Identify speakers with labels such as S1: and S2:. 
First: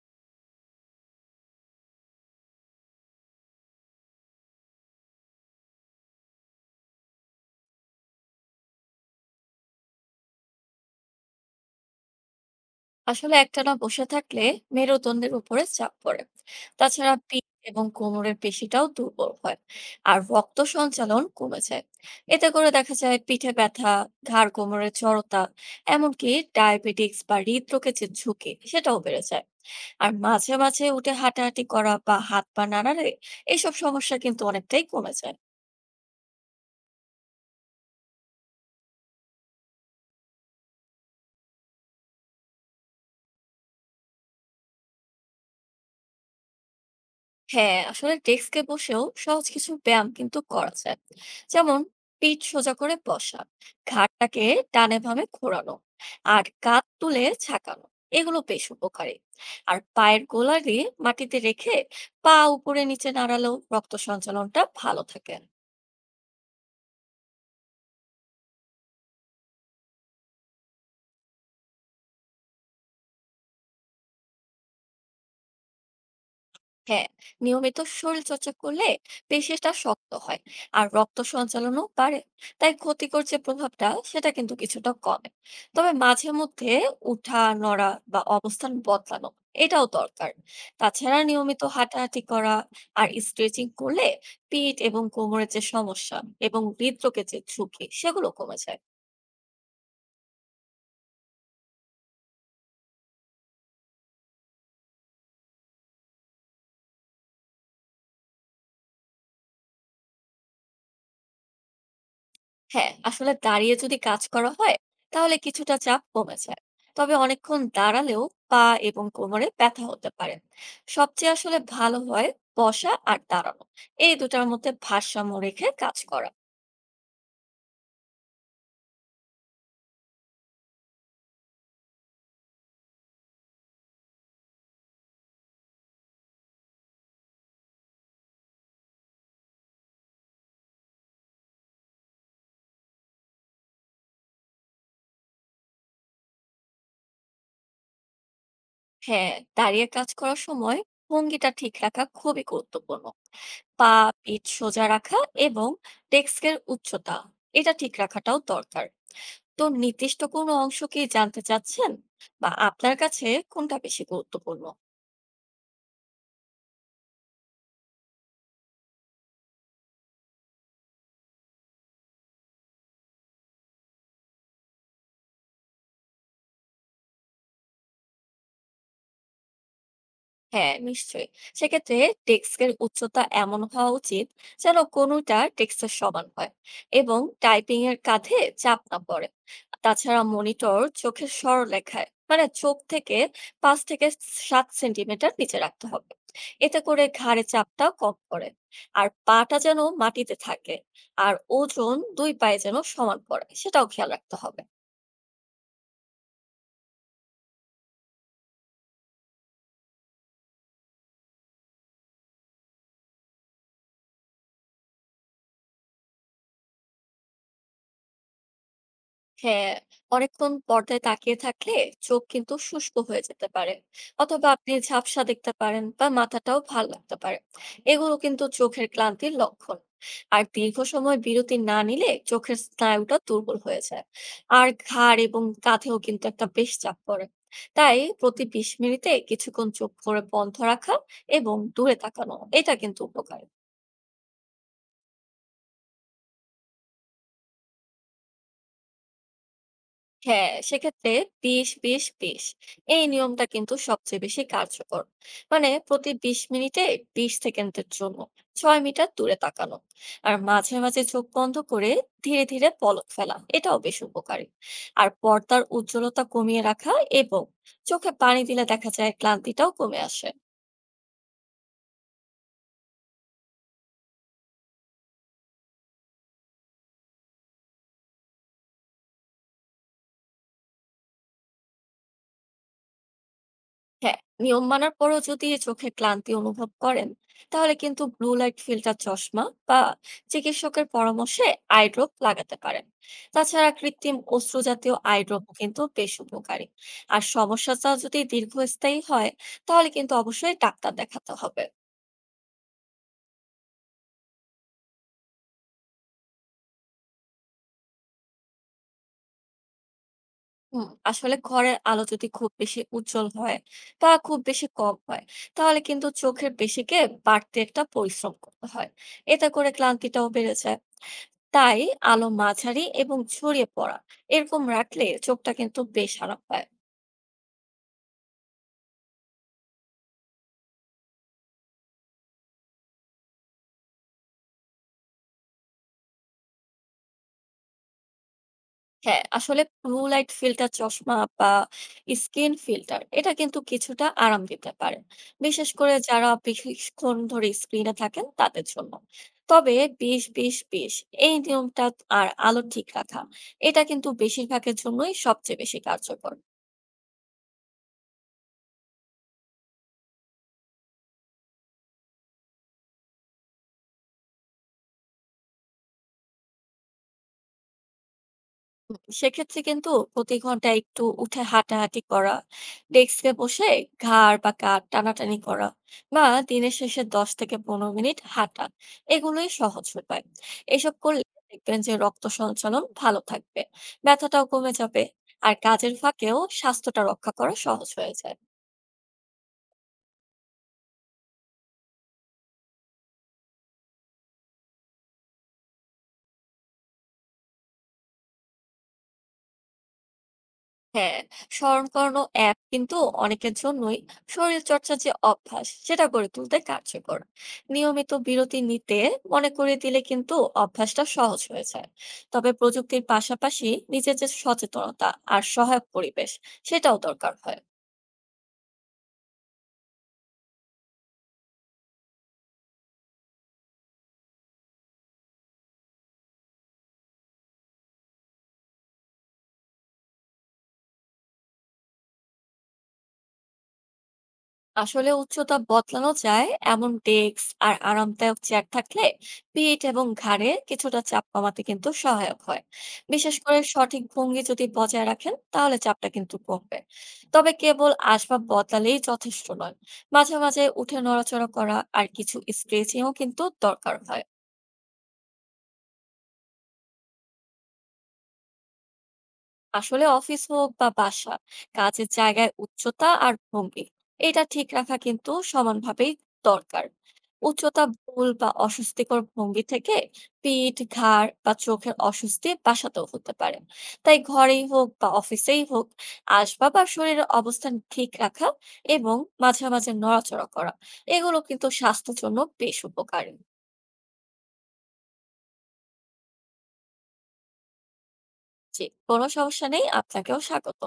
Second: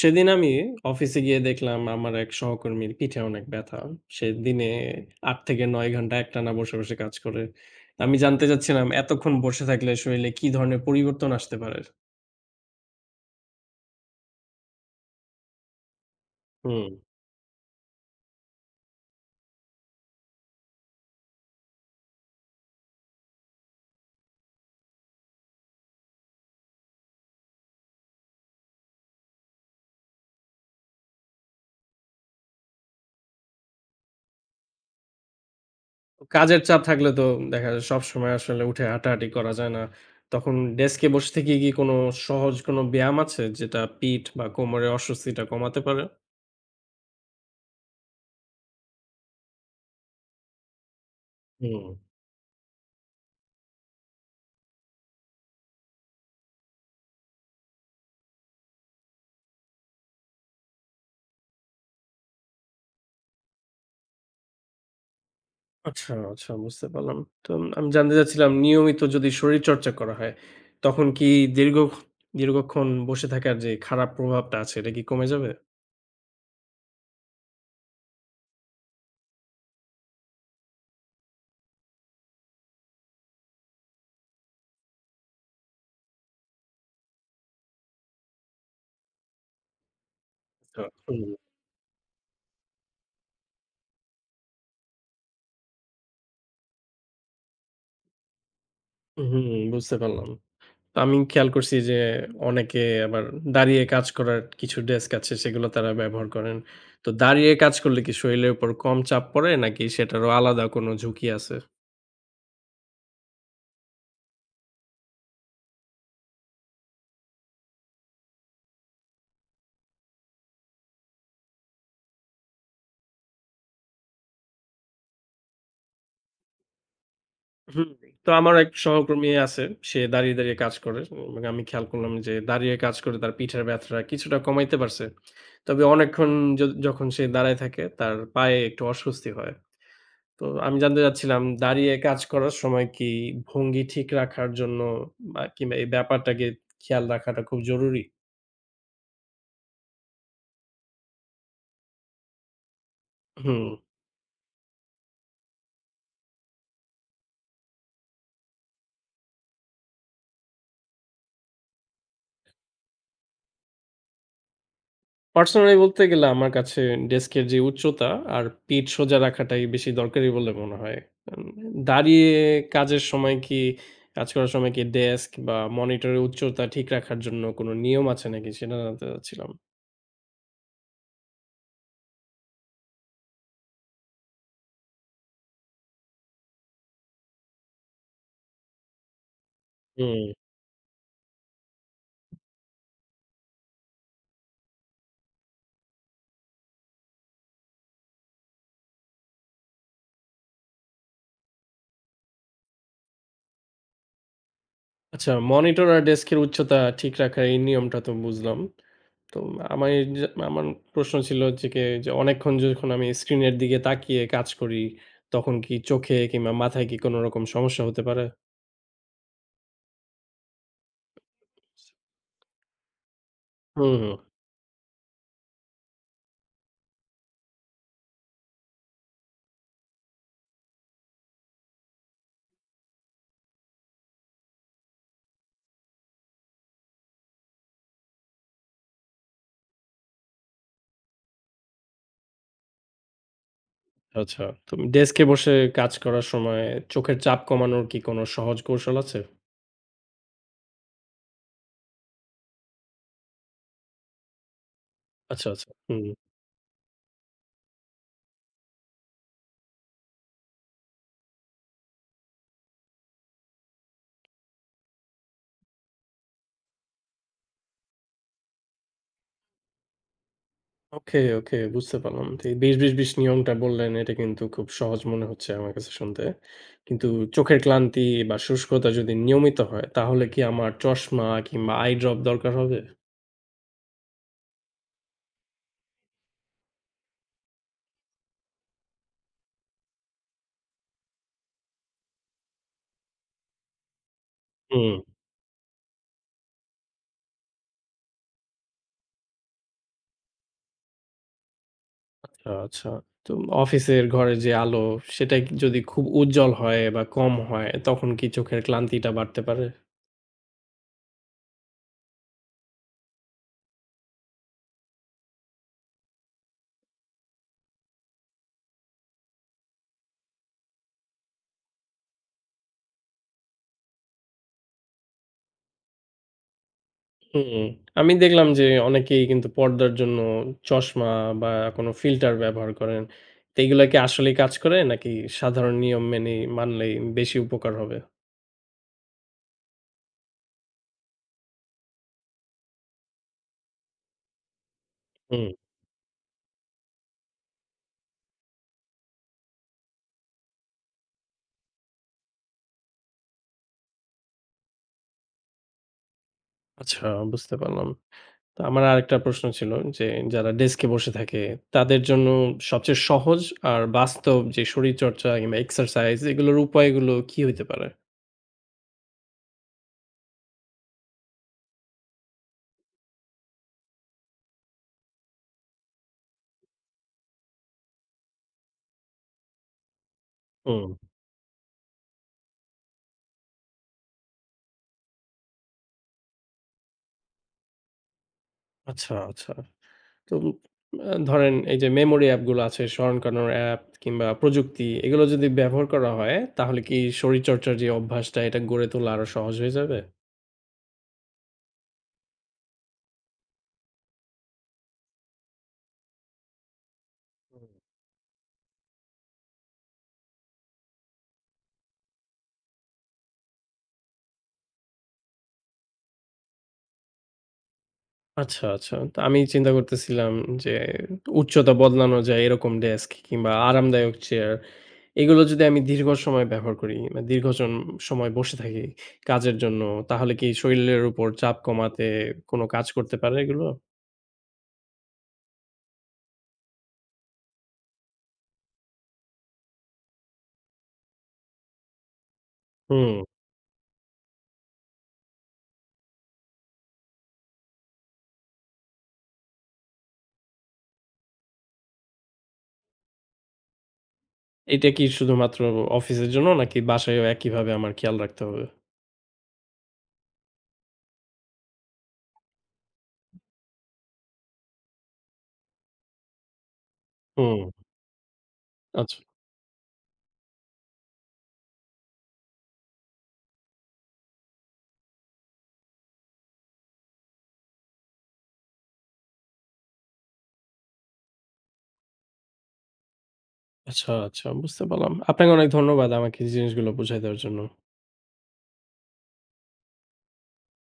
S1: সেদিন আমি অফিসে গিয়ে দেখলাম আমার এক সহকর্মীর পিঠে অনেক ব্যথা। সে দিনে ৮ থেকে ৯ ঘন্টা একটানা বসে কাজ করে। আমি জানতে চাচ্ছিলাম এতক্ষণ বসে থাকলে শরীরে কি ধরনের পরিবর্তন আসতে পারে?
S2: আসলে একটানা বসে থাকলে মেরুদণ্ডের উপরে চাপ পড়ে।
S1: হুম।
S2: তাছাড়া পিঠ এবং কোমরের পেশিটাও দুর্বল হয়, আর রক্ত সঞ্চালন কমে যায়। এতে করে দেখা যায় পিঠে ব্যথা, ঘাড় কোমরের জড়তা, এমনকি ডায়াবেটিক্স বা হৃদরোগের যে ঝুঁকি সেটাও বেড়ে যায়। আর মাঝে মাঝে উঠে হাঁটাহাঁটি করা বা হাত পা নাড়ালে এইসব সমস্যা কিন্তু অনেকটাই কমে যায়।
S1: কাজের চাপ থাকলে তো দেখা যায় সবসময় আসলে উঠে হাঁটাহাঁটি করা যায় না। তখন ডেস্কে বসে থেকে কি কোনো সহজ কোনো ব্যায়াম আছে যেটা পিঠ বা কোমরের অস্বস্তিটা কমাতে পারে?
S2: হ্যাঁ, আসলে ডেস্কে বসেও সহজ কিছু ব্যায়াম কিন্তু করা যায়। যেমন
S1: হুম।
S2: পিঠ সোজা করে বসা, ঘাড়টাকে ডানে বামে ঘোরানো, আর কাঁধ তুলে ঝাঁকানো, এগুলো বেশ উপকারী। আর পায়ের গোড়ালি মাটিতে রেখে পা উপরে নিচে নাড়ালেও রক্ত সঞ্চালনটা ভালো থাকে।
S1: আচ্ছা, আচ্ছা, বুঝতে পারলাম। তো আমি জানতে চাচ্ছিলাম নিয়মিত যদি শরীরচর্চা করা হয়, তখন কি দীর্ঘ দীর্ঘক্ষণ বসে থাকার যে খারাপ প্রভাবটা আছে এটা কি কমে যাবে?
S2: হ্যাঁ, নিয়মিত শরীর চর্চা করলে পেশিটা শক্ত হয়, আর রক্ত সঞ্চালনও বাড়ে। তাই ক্ষতিকর যে প্রভাবটা সেটা কিন্তু কিছুটা কমে। তবে মাঝে মধ্যে উঠা নড়া বা অবস্থান বদলানো, এটাও দরকার।
S1: আচ্ছা।
S2: তাছাড়া নিয়মিত হাঁটাহাঁটি করা আর স্ট্রেচিং করলে পিঠ এবং কোমরের যে সমস্যা এবং হৃদরোগের যে ঝুঁকি সেগুলো কমে যায়।
S1: হুম, হুম, বুঝতে পারলাম। তো আমি খেয়াল করছি যে অনেকে আবার দাঁড়িয়ে কাজ করার কিছু ডেস্ক আছে সেগুলো তারা ব্যবহার করেন। তো দাঁড়িয়ে কাজ করলে কি শরীরের উপর কম চাপ পড়ে নাকি সেটারও আলাদা কোনো ঝুঁকি আছে?
S2: হ্যাঁ, আসলে দাঁড়িয়ে যদি কাজ করা হয় তাহলে কিছুটা চাপ কমে যায়। তবে অনেকক্ষণ দাঁড়ালেও পা এবং কোমরে ব্যথা হতে পারে। সবচেয়ে আসলে ভালো হয় বসা আর দাঁড়ানো এই দুটার মধ্যে ভারসাম্য রেখে কাজ করা।
S1: হুম। তো আমার এক সহকর্মী আছে। সে দাঁড়িয়ে কাজ করে। মানে আমি খেয়াল করলাম যে দাঁড়িয়ে কাজ করে তার পিঠের ব্যথাটা কিছুটা কমাইতে পারছে। তবে অনেকক্ষণ য যখন সে দাঁড়ায় থাকে তার পায়ে একটু অস্বস্তি হয়। তো আমি জানতে চাচ্ছিলাম দাঁড়িয়ে কাজ করার সময় কি ভঙ্গি ঠিক রাখার জন্য বা কিংবা এই ব্যাপারটাকে খেয়াল রাখাটা খুব জরুরি?
S2: হ্যাঁ, দাঁড়িয়ে কাজ করার সময় ভঙ্গিটা ঠিক রাখা খুবই গুরুত্বপূর্ণ।
S1: হুম।
S2: পা, পিঠ সোজা রাখা এবং ডেস্কের উচ্চতা, এটা ঠিক রাখাটাও দরকার। তো নির্দিষ্ট কোনো অংশ কি জানতে চাচ্ছেন, বা আপনার কাছে কোনটা বেশি গুরুত্বপূর্ণ?
S1: পার্সোনালি বলতে গেলে আমার কাছে ডেস্কের যে উচ্চতা আর পিঠ সোজা রাখাটাই বেশি দরকারি বলে মনে হয়। উম দাঁড়িয়ে কাজের সময় কি কাজ করার সময় কি ডেস্ক বা মনিটরের উচ্চতা ঠিক রাখার জন্য কোনো নিয়ম আছে নাকি সেটা জানতে চাচ্ছিলাম?
S2: হ্যাঁ, নিশ্চয়ই। সেক্ষেত্রে ডেস্কের উচ্চতা এমন হওয়া উচিত যেন কোনোটা ডেস্কের সমান হয় এবং টাইপিং এর কাঁধে চাপ না পড়ে। তাছাড়া
S1: হুম।
S2: মনিটর চোখের সরলরেখায় মানে চোখ থেকে ৫ থেকে ৭ সেন্টিমিটার নিচে রাখতে হবে। এতে করে ঘাড়ে চাপটা কম পড়ে। আর পাটা যেন মাটিতে থাকে। আর ওজন ২ পায়ে যেন সমান পড়ে সেটাও খেয়াল রাখতে হবে।
S1: আচ্ছা, মনিটর আর ডেস্কের উচ্চতা ঠিক রাখার এই নিয়মটা তো বুঝলাম। তো আমার এই যে আমার প্রশ্ন ছিল হচ্ছে গিয়ে যে অনেকক্ষণ যখন আমি স্ক্রিনের দিকে তাকিয়ে কাজ করি, তখন কি চোখে কিংবা মাথায় কি কোন রকম সমস্যা হতে পারে?
S2: হ্যাঁ, অনেকক্ষণ পর্দায় তাকিয়ে থাকলে চোখ কিন্তু শুষ্ক হয়ে যেতে পারে।
S1: হুম, হুম।
S2: অথবা আপনি ঝাপসা দেখতে পারেন বা মাথাটাও ভার লাগতে পারে। এগুলো কিন্তু চোখের ক্লান্তির লক্ষণ। আর দীর্ঘ সময় বিরতি না নিলে চোখের স্নায়ুটা দুর্বল হয়ে যায়, আর ঘাড় এবং কাঁধেও কিন্তু একটা বেশ চাপ পড়ে। তাই প্রতি ২০ মিনিটে কিছুক্ষণ চোখ করে বন্ধ রাখা এবং দূরে তাকানো, এটা কিন্তু উপকারী।
S1: আচ্ছা। তো ডেস্কে বসে কাজ করার সময় চোখের চাপ কমানোর কি কোনো সহজ কৌশল আছে?
S2: হ্যাঁ, সেক্ষেত্রে ২০-২০-২০ এই নিয়মটা কিন্তু সবচেয়ে বেশি কার্যকর।
S1: আচ্ছা, আচ্ছা।
S2: মানে
S1: হুম।
S2: প্রতি ২০ মিনিটে ২০ সেকেন্ডের জন্য ৬ মিটার দূরে তাকানো, আর মাঝে মাঝে চোখ বন্ধ করে ধীরে ধীরে পলক ফেলা, এটাও বেশ উপকারী। আর পর্দার উজ্জ্বলতা কমিয়ে রাখা এবং চোখে পানি দিলে দেখা যায় ক্লান্তিটাও কমে আসে।
S1: ওকে, ওকে, বুঝতে পারলাম। তো এই ২০-২০-২০ নিয়মটা বললেন, এটা কিন্তু খুব সহজ মনে হচ্ছে আমার কাছে শুনতে। কিন্তু চোখের ক্লান্তি বা শুষ্কতা যদি নিয়মিত হয় তাহলে কি আমার চশমা কিংবা আই ড্রপ দরকার হবে?
S2: হ্যাঁ, নিয়ম মানার পরেও যদি চোখে ক্লান্তি অনুভব করেন, তাহলে কিন্তু ব্লু লাইট ফিল্টার চশমা বা চিকিৎসকের পরামর্শে আই ড্রপ লাগাতে পারেন। তাছাড়া কৃত্রিম অশ্রু
S1: হুম,
S2: জাতীয় আই ড্রপও কিন্তু বেশ উপকারী। আর সমস্যাটা যদি দীর্ঘস্থায়ী হয়, তাহলে কিন্তু অবশ্যই ডাক্তার দেখাতে হবে।
S1: আচ্ছা। তো অফিসের ঘরে যে আলো সেটা কি যদি খুব উজ্জ্বল হয় বা কম হয় তখন কি চোখের ক্লান্তিটা বাড়তে পারে?
S2: হুম, আসলে ঘরের আলো যদি খুব বেশি উজ্জ্বল হয় বা খুব বেশি কম হয়, তাহলে কিন্তু চোখের পেশিকে বাড়তি একটা পরিশ্রম করতে হয়। এতে করে ক্লান্তিটাও বেড়ে যায়। তাই আলো মাঝারি এবং ছড়িয়ে পড়া এরকম রাখলে চোখটা কিন্তু বেশ আরাম পায়।
S1: হুম, আমি দেখলাম যে অনেকেই কিন্তু পর্দার জন্য চশমা বা কোনো ফিল্টার ব্যবহার করেন। তো এগুলা কি আসলেই কাজ করে নাকি সাধারণ নিয়ম মেনেই মানলেই বেশি উপকার হবে?
S2: হ্যাঁ, আসলে ব্লু লাইট ফিল্টার চশমা বা স্কিন ফিল্টার এটা কিন্তু কিছুটা আরাম দিতে পারে,
S1: হুম,
S2: বিশেষ করে যারা বেশিক্ষণ ধরে স্ক্রিনে থাকেন তাদের জন্য। তবে ২০-২০-২০ এই নিয়মটা আর আলো ঠিক রাখা, এটা কিন্তু বেশিরভাগের জন্যই সবচেয়ে বেশি কার্যকর।
S1: আচ্ছা, বুঝতে পারলাম। তো আমার আরেকটা প্রশ্ন ছিল যে যারা ডেস্কে বসে থাকে তাদের জন্য সবচেয়ে সহজ আর বাস্তব যে শরীরচর্চা কিংবা এক্সারসাইজ এগুলোর উপায়গুলো কি হইতে পারে?
S2: সেক্ষেত্রে কিন্তু প্রতি ঘন্টায় একটু উঠে হাঁটাহাঁটি করা, ডেস্কে বসে ঘাড় বা কাঁধ টানাটানি করা, বা দিনের শেষে ১০ থেকে ১৫ মিনিট হাঁটা, এগুলোই সহজ উপায়।
S1: হুম,
S2: এসব করলে দেখবেন যে রক্ত সঞ্চালন ভালো থাকবে, ব্যথাটাও কমে যাবে, আর কাজের ফাঁকেও স্বাস্থ্যটা রক্ষা করা সহজ হয়ে যায়।
S1: আচ্ছা, আচ্ছা। তো ধরেন এই যে মেমোরি অ্যাপগুলো আছে, স্মরণ করানোর অ্যাপ কিংবা প্রযুক্তি এগুলো যদি ব্যবহার করা হয়, তাহলে কি শরীরচর্চার যে অভ্যাসটা এটা গড়ে তোলা আরো সহজ হয়ে যাবে?
S2: হ্যাঁ, স্মরণ করানো অ্যাপ কিন্তু অনেকের জন্যই শরীরচর্চার যে অভ্যাস সেটা গড়ে তুলতে কার্যকর। নিয়মিত বিরতি নিতে মনে করিয়ে দিলে কিন্তু অভ্যাসটা সহজ হয়ে যায়। তবে প্রযুক্তির পাশাপাশি নিজের যে সচেতনতা আর সহায়ক পরিবেশ, সেটাও দরকার হয়।
S1: আচ্ছা, আচ্ছা। তো আমি চিন্তা করতেছিলাম যে উচ্চতা বদলানো যায় এরকম ডেস্ক কিংবা আরামদায়ক চেয়ার এগুলো যদি আমি দীর্ঘ সময় ব্যবহার করি, মানে দীর্ঘ জন সময় বসে থাকি কাজের জন্য তাহলে কি শরীরের উপর চাপ কমাতে কোনো কাজ করতে পারে এগুলো?
S2: আসলে উচ্চতা বদলানো যায় এমন ডেস্ক আর আরামদায়ক চেয়ার থাকলে পিঠ এবং ঘাড়ে কিছুটা চাপ কমাতে কিন্তু সহায়ক হয়।
S1: হুম।
S2: বিশেষ করে সঠিক ভঙ্গি যদি বজায় রাখেন তাহলে চাপটা কিন্তু কমবে। তবে কেবল আসবাব বদলালেই যথেষ্ট নয়, মাঝে মাঝে উঠে নড়াচড়া করা আর কিছু স্ট্রেচিংও কিন্তু দরকার হয়।
S1: এইটা কি শুধুমাত্র অফিসের জন্য নাকি বাসায়ও একইভাবে আমার খেয়াল রাখতে হবে?
S2: আসলে অফিস হোক বা বাসা, কাজের জায়গায় উচ্চতা আর ভঙ্গি এটা ঠিক রাখা কিন্তু সমানভাবেই দরকার।
S1: হুম।
S2: উচ্চতা ভুল বা
S1: আচ্ছা,
S2: অস্বস্তিকর ভঙ্গি থেকে পিঠ, ঘাড় বা চোখের অস্বস্তি বাসাতেও হতে পারে। তাই ঘরেই হোক বা অফিসেই হোক আসবাব আর শরীরের অবস্থান ঠিক রাখা এবং মাঝে মাঝে নড়াচড়া করা, এগুলো কিন্তু স্বাস্থ্যের জন্য বেশ উপকারী।
S1: আচ্ছা, আচ্ছা, বুঝতে পারলাম। আপনাকে অনেক ধন্যবাদ আমাকে এই জিনিসগুলো বুঝায় দেওয়ার জন্য।
S2: যে কোনো সমস্যা নেই, আপনাকেও স্বাগত।